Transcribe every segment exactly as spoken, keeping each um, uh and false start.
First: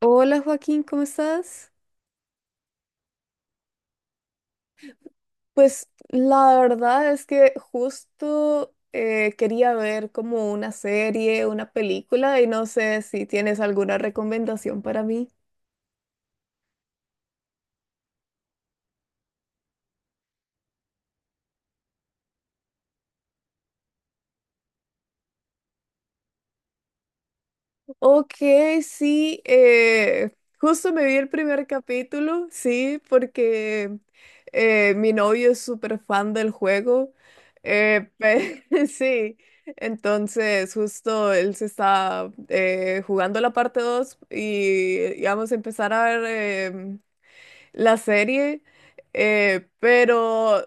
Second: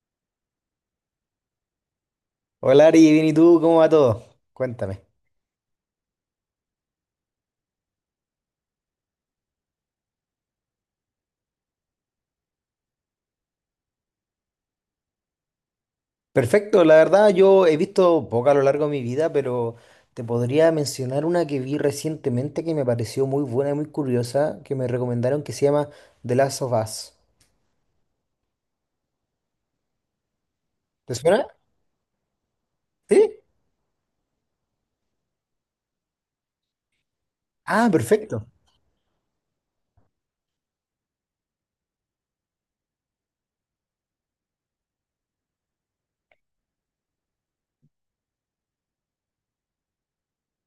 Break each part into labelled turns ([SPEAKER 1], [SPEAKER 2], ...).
[SPEAKER 1] Hola Joaquín, ¿cómo estás?
[SPEAKER 2] Hola Ari, bien y tú, ¿cómo va todo? Cuéntame.
[SPEAKER 1] Pues la verdad es que justo eh, quería ver como una serie, una película y no sé si tienes alguna recomendación para mí.
[SPEAKER 2] Perfecto, la verdad yo he visto poca a lo largo de mi vida, pero te podría mencionar una que vi recientemente que me pareció muy buena y muy curiosa, que me recomendaron que se llama The Last of Us.
[SPEAKER 1] Ok, sí, eh, justo me
[SPEAKER 2] ¿Te
[SPEAKER 1] vi el
[SPEAKER 2] suena?
[SPEAKER 1] primer capítulo, sí,
[SPEAKER 2] ¿Sí?
[SPEAKER 1] porque eh, mi novio es súper fan del juego,
[SPEAKER 2] Ah,
[SPEAKER 1] eh,
[SPEAKER 2] perfecto.
[SPEAKER 1] pe- sí, entonces justo él se está eh, jugando la parte dos y, y vamos a empezar a ver em, la serie, eh, pero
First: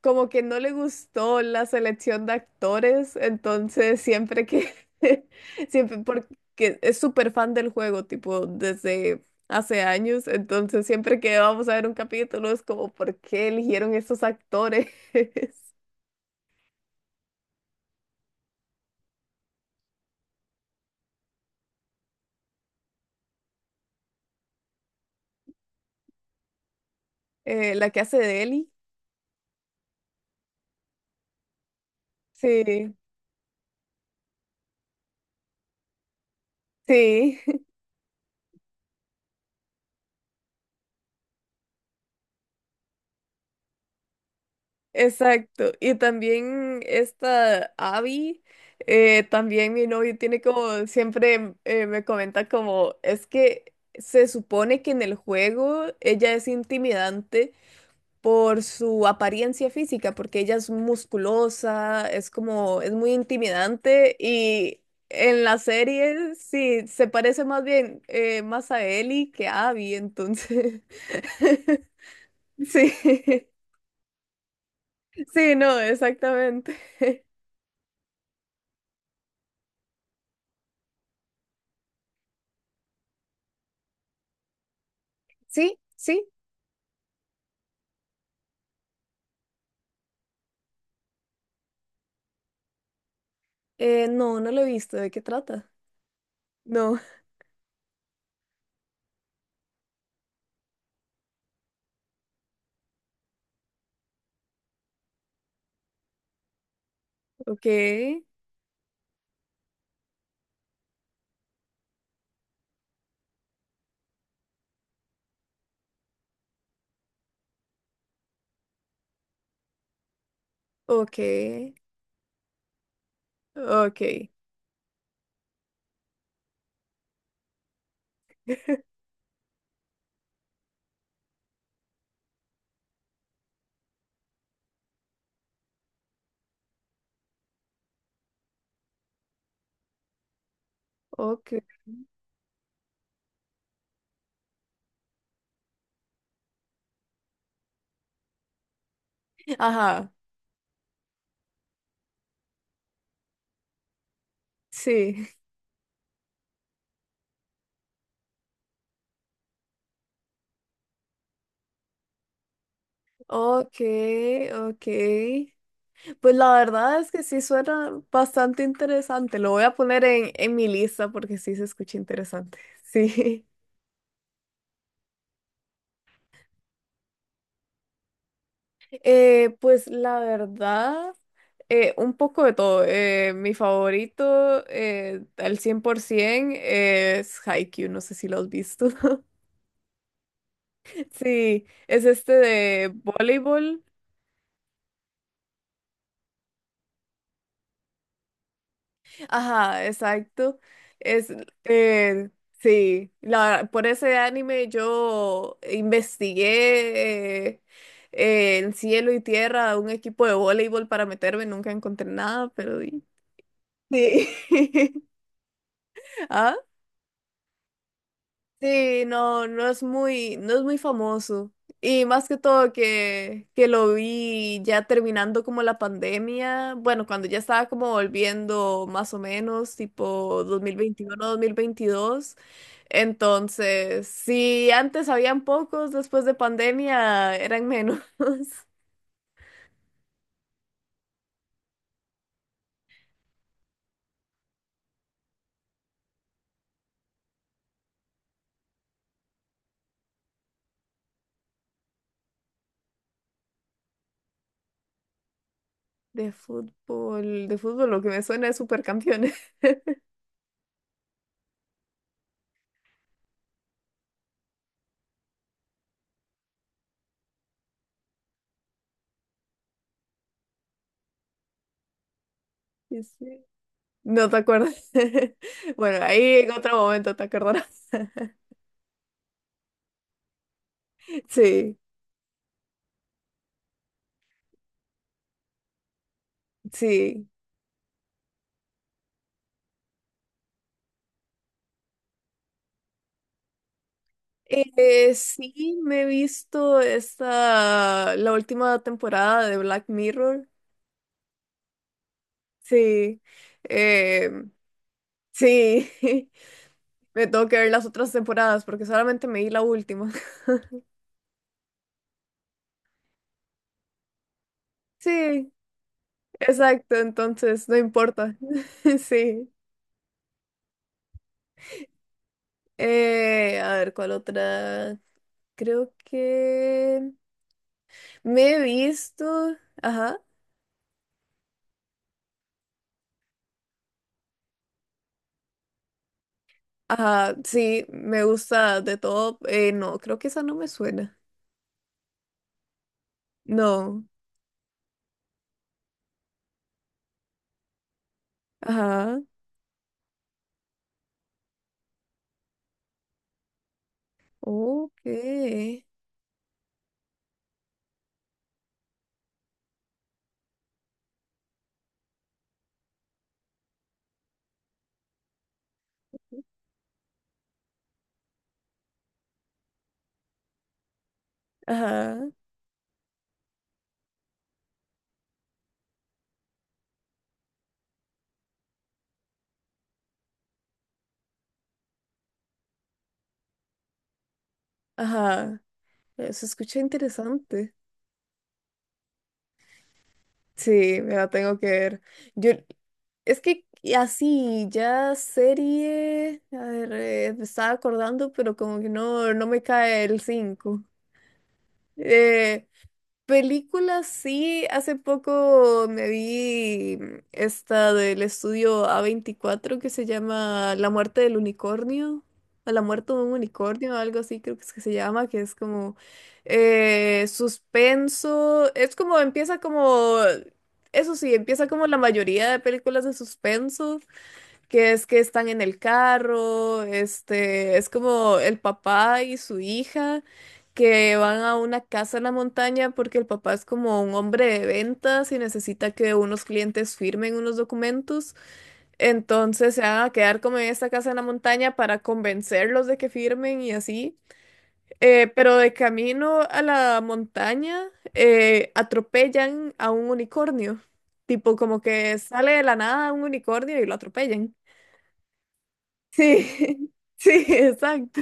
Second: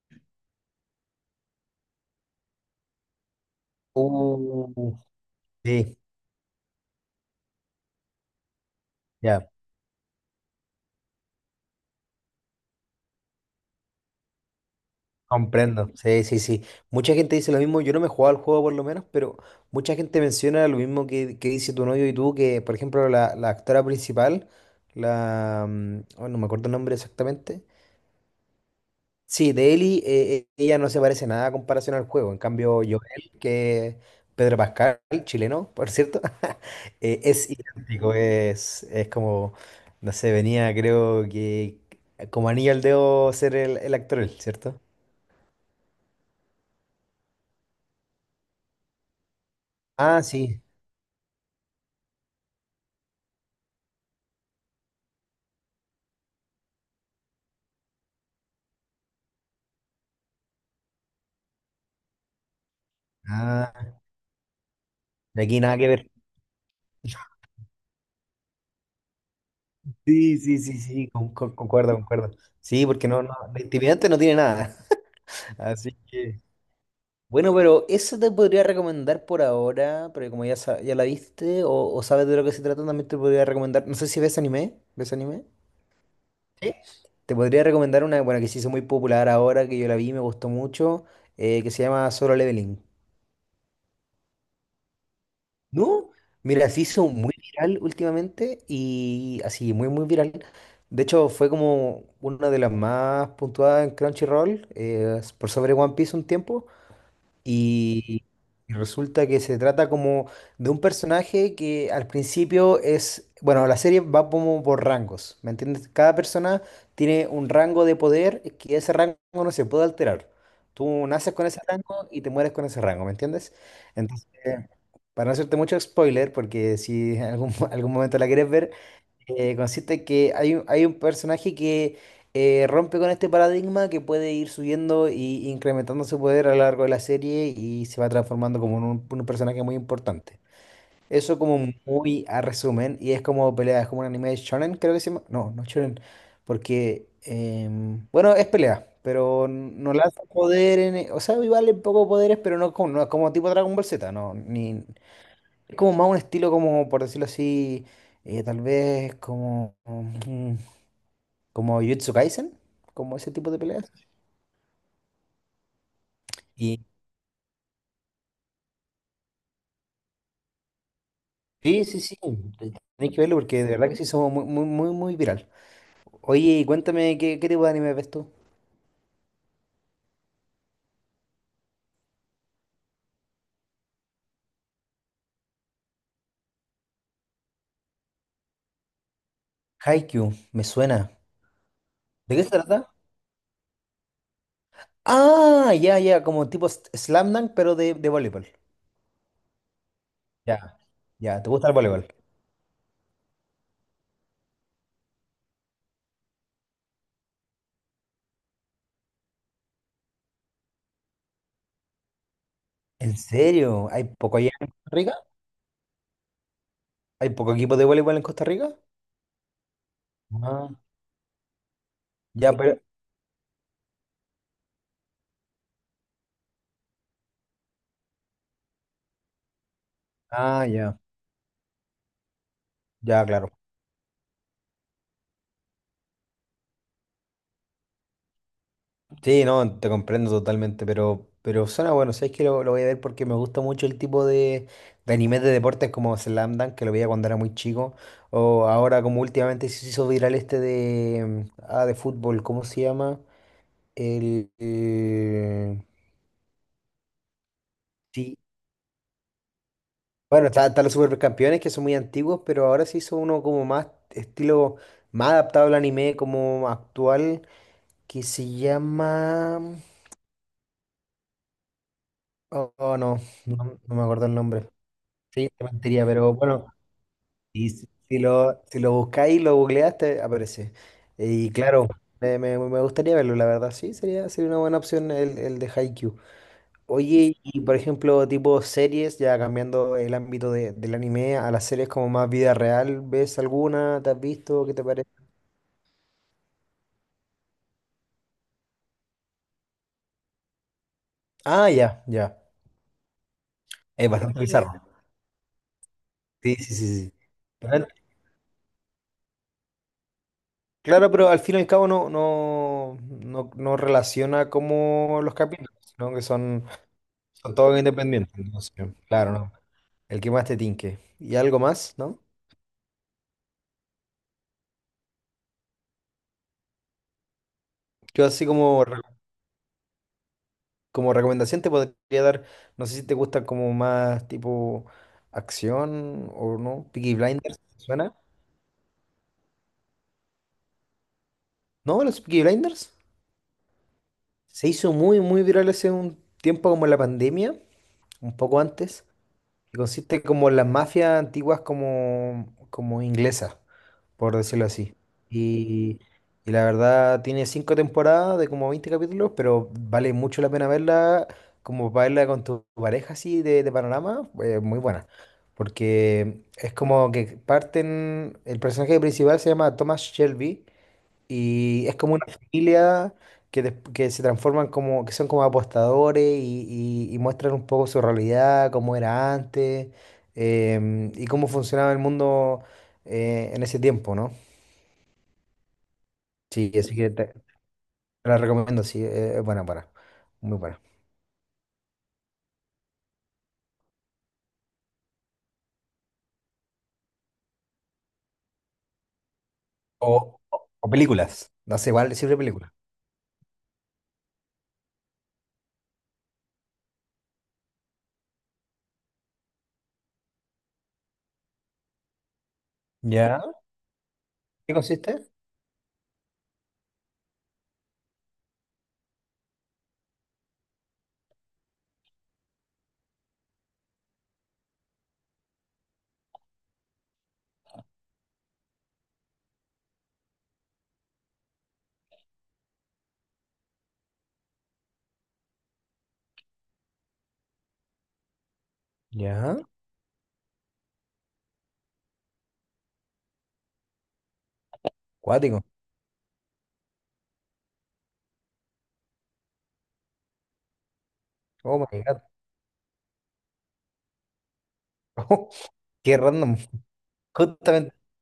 [SPEAKER 1] como que no le gustó la selección de actores, entonces siempre que,
[SPEAKER 2] Uh, sí,
[SPEAKER 1] siempre porque es súper fan del juego, tipo, desde
[SPEAKER 2] ya.
[SPEAKER 1] hace años, entonces siempre que vamos a ver un capítulo es como, ¿por qué eligieron estos actores?
[SPEAKER 2] Comprendo, sí, sí, sí. Mucha gente dice lo mismo, yo no me he jugado al juego por lo menos, pero mucha gente menciona lo mismo que, que dice tu novio y tú, que por ejemplo la, la actora principal, la... mm, oh, no me acuerdo el nombre exactamente.
[SPEAKER 1] Eh, la que hace de Ellie,
[SPEAKER 2] Sí, de Ellie, eh, eh, ella no se parece nada a comparación al juego. En cambio,
[SPEAKER 1] sí,
[SPEAKER 2] Joel, que Pedro Pascal, chileno, por cierto, eh,
[SPEAKER 1] sí.
[SPEAKER 2] es idéntico, es, es como, no sé, venía creo que como anillo al dedo ser el, el actor, él, ¿cierto?
[SPEAKER 1] Exacto. Y también esta Abby, eh, también mi novio
[SPEAKER 2] Ah,
[SPEAKER 1] tiene
[SPEAKER 2] sí.
[SPEAKER 1] como, siempre eh, me comenta como, es que se supone que en el juego ella es intimidante por su apariencia física, porque ella es musculosa, es como, es muy
[SPEAKER 2] Ah,
[SPEAKER 1] intimidante y en
[SPEAKER 2] de
[SPEAKER 1] la
[SPEAKER 2] aquí nada que ver.
[SPEAKER 1] serie sí, se parece más bien eh, más a Ellie que a Abby,
[SPEAKER 2] Sí, sí, sí,
[SPEAKER 1] entonces,
[SPEAKER 2] sí, con- con- concuerdo, concuerdo. Sí, porque no, no,
[SPEAKER 1] sí,
[SPEAKER 2] de intimidante no tiene nada.
[SPEAKER 1] sí, no,
[SPEAKER 2] Así que.
[SPEAKER 1] exactamente.
[SPEAKER 2] Bueno, pero eso te podría recomendar por ahora, pero como ya, sa- ya la viste o, o sabes de lo que se trata, también te podría recomendar. No sé si ves anime. ¿Ves anime?
[SPEAKER 1] Sí, sí.
[SPEAKER 2] Sí. Te podría recomendar una, bueno, que se hizo muy popular ahora, que yo la vi, me gustó mucho, eh, que se llama Solo Leveling.
[SPEAKER 1] Eh, no, no lo he visto. ¿De qué trata?
[SPEAKER 2] ¿No? Mira, se
[SPEAKER 1] No.
[SPEAKER 2] hizo muy viral últimamente y así, muy, muy viral. De hecho, fue como una de las más puntuadas en Crunchyroll, eh, por sobre One Piece un tiempo.
[SPEAKER 1] Ok,
[SPEAKER 2] Y y resulta que se trata como de un personaje que al principio es, bueno, la serie va como por rangos, ¿me entiendes? Cada persona tiene un rango de poder que ese rango no se puede alterar. Tú
[SPEAKER 1] ok,
[SPEAKER 2] naces con ese rango y te mueres con ese rango, ¿me entiendes?
[SPEAKER 1] ok,
[SPEAKER 2] Entonces, para no hacerte mucho spoiler, porque si en algún, algún momento la quieres ver, eh, consiste que hay, un- hay un personaje que eh, rompe con este paradigma que puede ir subiendo y incrementando su poder a lo largo de la serie y se va transformando como en un, un personaje muy importante. Eso
[SPEAKER 1] ok.
[SPEAKER 2] como muy a resumen y es como pelea, es como un anime de shonen, creo que se llama. No, no shonen, porque em, bueno, es pelea, pero no
[SPEAKER 1] Ajá,
[SPEAKER 2] lanza poder en, o sea, igual un poco poderes, pero no como no es como tipo Dragon Ball Z, no, ni
[SPEAKER 1] sí.
[SPEAKER 2] es como más un estilo como, por decirlo así, eh, tal vez como, mm, como Jujutsu Kaisen, como ese tipo de
[SPEAKER 1] Ok,
[SPEAKER 2] peleas.
[SPEAKER 1] ok. Pues la
[SPEAKER 2] Y
[SPEAKER 1] verdad es que sí suena bastante interesante. Lo voy a poner en, en mi lista porque sí se
[SPEAKER 2] sí,
[SPEAKER 1] escucha
[SPEAKER 2] sí, sí,
[SPEAKER 1] interesante.
[SPEAKER 2] tenéis que verlo
[SPEAKER 1] Sí.
[SPEAKER 2] porque de verdad que sí somos muy, muy, muy, muy viral. Oye, y cuéntame, ¿qué, qué tipo de anime ves tú?
[SPEAKER 1] Eh, pues la verdad, eh, un poco de todo. Eh, mi favorito eh, al cien por ciento es Haikyuu. No sé si lo has visto.
[SPEAKER 2] Haikyuu, me suena.
[SPEAKER 1] Sí, es este
[SPEAKER 2] ¿De qué se
[SPEAKER 1] de
[SPEAKER 2] trata?
[SPEAKER 1] voleibol.
[SPEAKER 2] Ah, ya, ya, como tipo s- Slam Dunk, pero de, de voleibol.
[SPEAKER 1] Ajá, exacto.
[SPEAKER 2] Ya,
[SPEAKER 1] Es,
[SPEAKER 2] ya, ¿te gusta el voleibol?
[SPEAKER 1] eh, sí, la, por ese anime yo investigué eh, eh, en cielo y tierra un equipo de voleibol para meterme, nunca encontré nada, pero di-
[SPEAKER 2] ¿En serio? ¿Hay
[SPEAKER 1] sí.
[SPEAKER 2] poco allá en Costa Rica?
[SPEAKER 1] ¿Ah?
[SPEAKER 2] ¿Hay poco equipo de voleibol en Costa Rica?
[SPEAKER 1] Sí, no, no es muy, no es
[SPEAKER 2] Ah,
[SPEAKER 1] muy famoso. Y más que
[SPEAKER 2] ya,
[SPEAKER 1] todo
[SPEAKER 2] pero...
[SPEAKER 1] que, que lo vi ya terminando como la pandemia, bueno, cuando ya estaba como volviendo más o menos, tipo
[SPEAKER 2] Ah, ya.
[SPEAKER 1] dos mil veintiuno, dos mil veintidós.
[SPEAKER 2] Ya, claro.
[SPEAKER 1] Entonces, si antes habían pocos, después de pandemia eran menos.
[SPEAKER 2] Sí, no, te comprendo totalmente, pero, pero suena bueno. Sabes que lo, lo voy a ver porque me gusta mucho el tipo de, de animes de deportes como Slam Dunk, que lo veía cuando era muy chico. O ahora, como últimamente se hizo viral este de, mm, ah, de fútbol, ¿cómo se llama? El, eh,
[SPEAKER 1] De fútbol, de fútbol, lo que me
[SPEAKER 2] sí.
[SPEAKER 1] suena es Supercampeones.
[SPEAKER 2] Bueno, está- están los supercampeones que son muy antiguos, pero ahora se hizo uno como más estilo, más adaptado al anime, como actual, que se llama. Oh, oh,
[SPEAKER 1] Y
[SPEAKER 2] no,
[SPEAKER 1] sí.
[SPEAKER 2] no, no me acuerdo
[SPEAKER 1] No
[SPEAKER 2] el
[SPEAKER 1] te
[SPEAKER 2] nombre.
[SPEAKER 1] acuerdas.
[SPEAKER 2] Sí, te
[SPEAKER 1] Bueno,
[SPEAKER 2] mentiría, pero
[SPEAKER 1] ahí en
[SPEAKER 2] bueno,
[SPEAKER 1] otro momento te
[SPEAKER 2] y
[SPEAKER 1] acordarás.
[SPEAKER 2] si, si lo, si lo buscáis y lo googleaste, aparece. Y
[SPEAKER 1] Sí.
[SPEAKER 2] claro, me, me- me gustaría verlo, la verdad, sí, sería, sería una buena opción el, el de Haikyuu.
[SPEAKER 1] Sí.
[SPEAKER 2] Oye, y por ejemplo, tipo series, ya cambiando el ámbito de- del anime a las series como más vida real, ¿ves alguna? ¿Te has visto? ¿Qué te parece?
[SPEAKER 1] Eh, sí, me he visto esta, la última temporada de Black Mirror.
[SPEAKER 2] Ah, ya, ya.
[SPEAKER 1] Sí.
[SPEAKER 2] Es
[SPEAKER 1] Eh,
[SPEAKER 2] bastante bizarro.
[SPEAKER 1] sí.
[SPEAKER 2] Sí, sí, sí, sí.
[SPEAKER 1] Me tengo que ver
[SPEAKER 2] Pero-
[SPEAKER 1] las
[SPEAKER 2] en-
[SPEAKER 1] otras temporadas porque solamente me vi la última.
[SPEAKER 2] Claro, pero al fin y al cabo no, no, no, no relaciona como los
[SPEAKER 1] Sí,
[SPEAKER 2] capítulos, sino que son
[SPEAKER 1] exacto.
[SPEAKER 2] son
[SPEAKER 1] Entonces, no
[SPEAKER 2] todos independientes,
[SPEAKER 1] importa.
[SPEAKER 2] entonces, claro,
[SPEAKER 1] Sí.
[SPEAKER 2] ¿no? El que más te tinque. Y algo más, ¿no?
[SPEAKER 1] Eh, a ver, ¿cuál otra? Creo que
[SPEAKER 2] Yo
[SPEAKER 1] me
[SPEAKER 2] así
[SPEAKER 1] he
[SPEAKER 2] como, re-
[SPEAKER 1] visto. Ajá.
[SPEAKER 2] como recomendación te podría dar, no sé si te gusta como más tipo acción o no, Peaky
[SPEAKER 1] Ajá,
[SPEAKER 2] Blinders, ¿te
[SPEAKER 1] sí,
[SPEAKER 2] ¿suena?
[SPEAKER 1] me gusta de todo. Eh, no, creo que esa no me suena.
[SPEAKER 2] ¿No? ¿Los Peaky Blinders?
[SPEAKER 1] No.
[SPEAKER 2] Se hizo muy, muy viral hace un tiempo como en la pandemia, un poco antes,
[SPEAKER 1] Ajá,
[SPEAKER 2] que consiste como en las mafias antiguas como, como inglesas, por decirlo así.
[SPEAKER 1] ok.
[SPEAKER 2] Y, y la verdad tiene cinco temporadas de como veinte capítulos, pero vale mucho la pena verla, como para verla con tu pareja así de, de panorama, eh, muy buena. Porque es como que parten, el personaje principal se llama Thomas Shelby y es como
[SPEAKER 1] Ajá,
[SPEAKER 2] una familia que, des- que se transforman como, que son como apostadores y, y- y muestran un poco su realidad, cómo era antes, em, y cómo funcionaba el mundo eh, en ese tiempo, ¿no?
[SPEAKER 1] ajá. Eh, Se
[SPEAKER 2] Sí,
[SPEAKER 1] escucha
[SPEAKER 2] así que te, te
[SPEAKER 1] interesante.
[SPEAKER 2] la recomiendo, sí, eh, es buena, buena, muy buena.
[SPEAKER 1] Sí, me la tengo que ver. Yo, es que así, ya serie, a ver, eh, me estaba acordando, pero como que no, no me cae el
[SPEAKER 2] O, o-
[SPEAKER 1] cinco.
[SPEAKER 2] o películas, no sé, igual sirve
[SPEAKER 1] Eh,
[SPEAKER 2] película.
[SPEAKER 1] películas, sí, hace poco me vi esta del estudio a veinticuatro que se llama La muerte del unicornio, a la muerte de un
[SPEAKER 2] ¿Ya?
[SPEAKER 1] unicornio, algo así creo que es
[SPEAKER 2] ¿Qué
[SPEAKER 1] que se llama,
[SPEAKER 2] consiste?
[SPEAKER 1] que es como eh, suspenso, es como empieza como, eso sí, empieza como la mayoría de películas de suspenso que es que están en el carro, este, es como el papá y su hija que van a una casa en la montaña porque el papá es como un hombre de ventas y necesita que unos clientes firmen unos documentos.
[SPEAKER 2] Ya.
[SPEAKER 1] Entonces se van a quedar como en esta casa en la montaña para convencerlos de que firmen y así. Eh, pero
[SPEAKER 2] Cuático.
[SPEAKER 1] de camino a la montaña eh, atropellan a un unicornio. Tipo
[SPEAKER 2] Oh
[SPEAKER 1] como
[SPEAKER 2] my
[SPEAKER 1] que
[SPEAKER 2] God.
[SPEAKER 1] sale de la nada un unicornio y lo atropellan.
[SPEAKER 2] Qué random.
[SPEAKER 1] Sí, sí,
[SPEAKER 2] Justamente.
[SPEAKER 1] exacto.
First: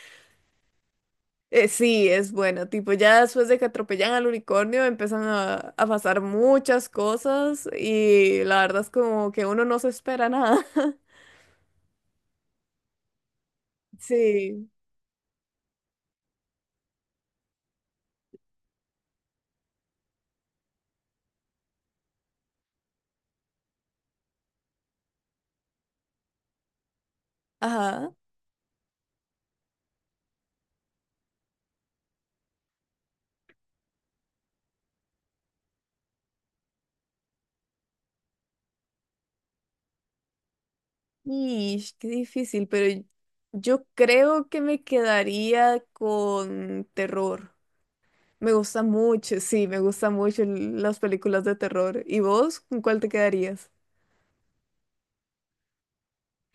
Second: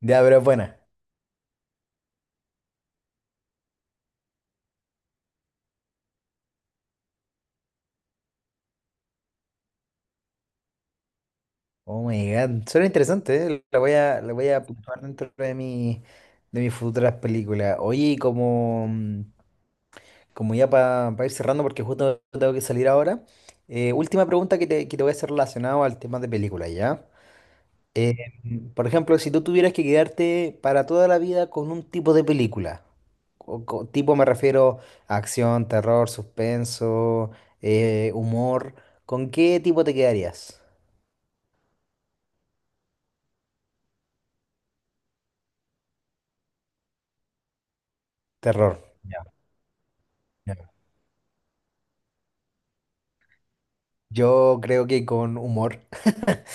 [SPEAKER 2] Ya, pero es buena.
[SPEAKER 1] Eh, sí, es bueno. Tipo, ya después de que atropellan al unicornio, empiezan a, a pasar muchas cosas y la verdad es como que uno no se espera nada.
[SPEAKER 2] Oh my God. Suena interesante, ¿eh? La voy a, la voy a
[SPEAKER 1] Sí,
[SPEAKER 2] apuntar dentro de mi, de mis futuras películas. Oye, y como, mm, como ya para ir cerrando, porque justo tengo que salir ahora, eh, última pregunta que te, que te voy a hacer relacionado al tema de películas, ¿ya?
[SPEAKER 1] ajá.
[SPEAKER 2] Eh, mm, por ejemplo, si tú tuvieras que quedarte para toda la vida con un tipo de película, o co- tipo me refiero a acción, terror, suspenso, eh, humor, ¿con qué tipo te quedarías?
[SPEAKER 1] Ish, qué difícil, pero yo creo que me quedaría con terror. Me
[SPEAKER 2] Terror.
[SPEAKER 1] gusta
[SPEAKER 2] Ya.
[SPEAKER 1] mucho, sí, me gustan mucho l- las películas de terror. ¿Y vos con cuál te quedarías?
[SPEAKER 2] Yo creo que con humor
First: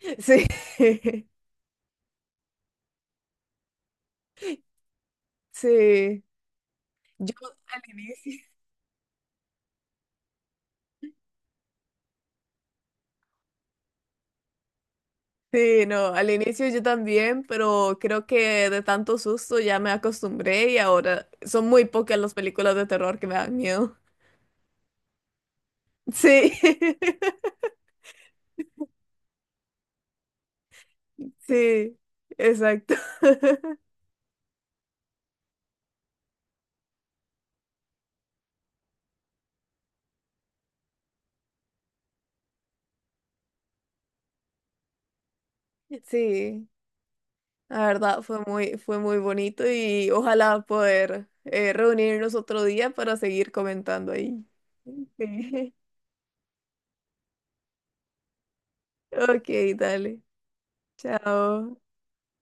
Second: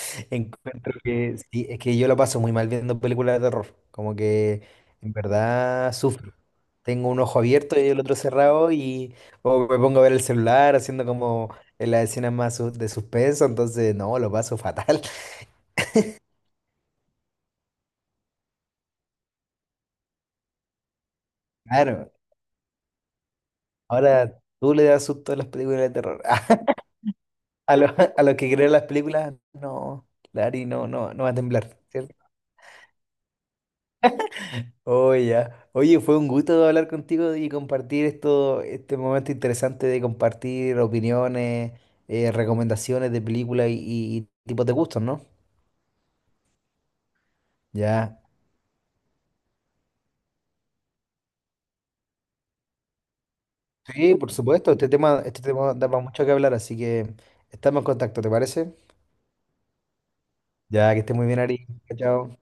[SPEAKER 1] Sí,
[SPEAKER 2] encuentro que sí, es que yo lo paso muy mal viendo películas de terror, como que en verdad
[SPEAKER 1] sí.
[SPEAKER 2] sufro. Tengo un
[SPEAKER 1] Yo
[SPEAKER 2] ojo abierto
[SPEAKER 1] al
[SPEAKER 2] y el otro
[SPEAKER 1] inicio.
[SPEAKER 2] cerrado y o me pongo a ver el celular haciendo como en las escenas más su- de suspenso, entonces no, lo paso fatal.
[SPEAKER 1] Sí, no, al inicio yo también, pero creo que de tanto susto ya me acostumbré y ahora son muy
[SPEAKER 2] Claro,
[SPEAKER 1] pocas las películas de terror que me dan miedo.
[SPEAKER 2] ahora tú le das susto a las películas de terror.
[SPEAKER 1] Sí,
[SPEAKER 2] A los, a los que creen las películas, no, Lari, no, no, no va a temblar.
[SPEAKER 1] sí, exacto.
[SPEAKER 2] Oh, ya. Oye, fue un gusto hablar contigo y compartir esto, este momento interesante de compartir opiniones, eh, recomendaciones de películas y, y- y tipos de gustos, ¿no?
[SPEAKER 1] Sí, la
[SPEAKER 2] Ya.
[SPEAKER 1] verdad fue muy, fue muy bonito y ojalá poder eh, reunirnos otro día para seguir comentando
[SPEAKER 2] Sí, por
[SPEAKER 1] ahí.
[SPEAKER 2] supuesto. Este tema, este tema
[SPEAKER 1] Sí.
[SPEAKER 2] da para mucho que hablar, así que estamos en contacto, ¿te parece?
[SPEAKER 1] Ok, dale.
[SPEAKER 2] Ya, que estés muy bien, Ari.
[SPEAKER 1] Chao.
[SPEAKER 2] Chao.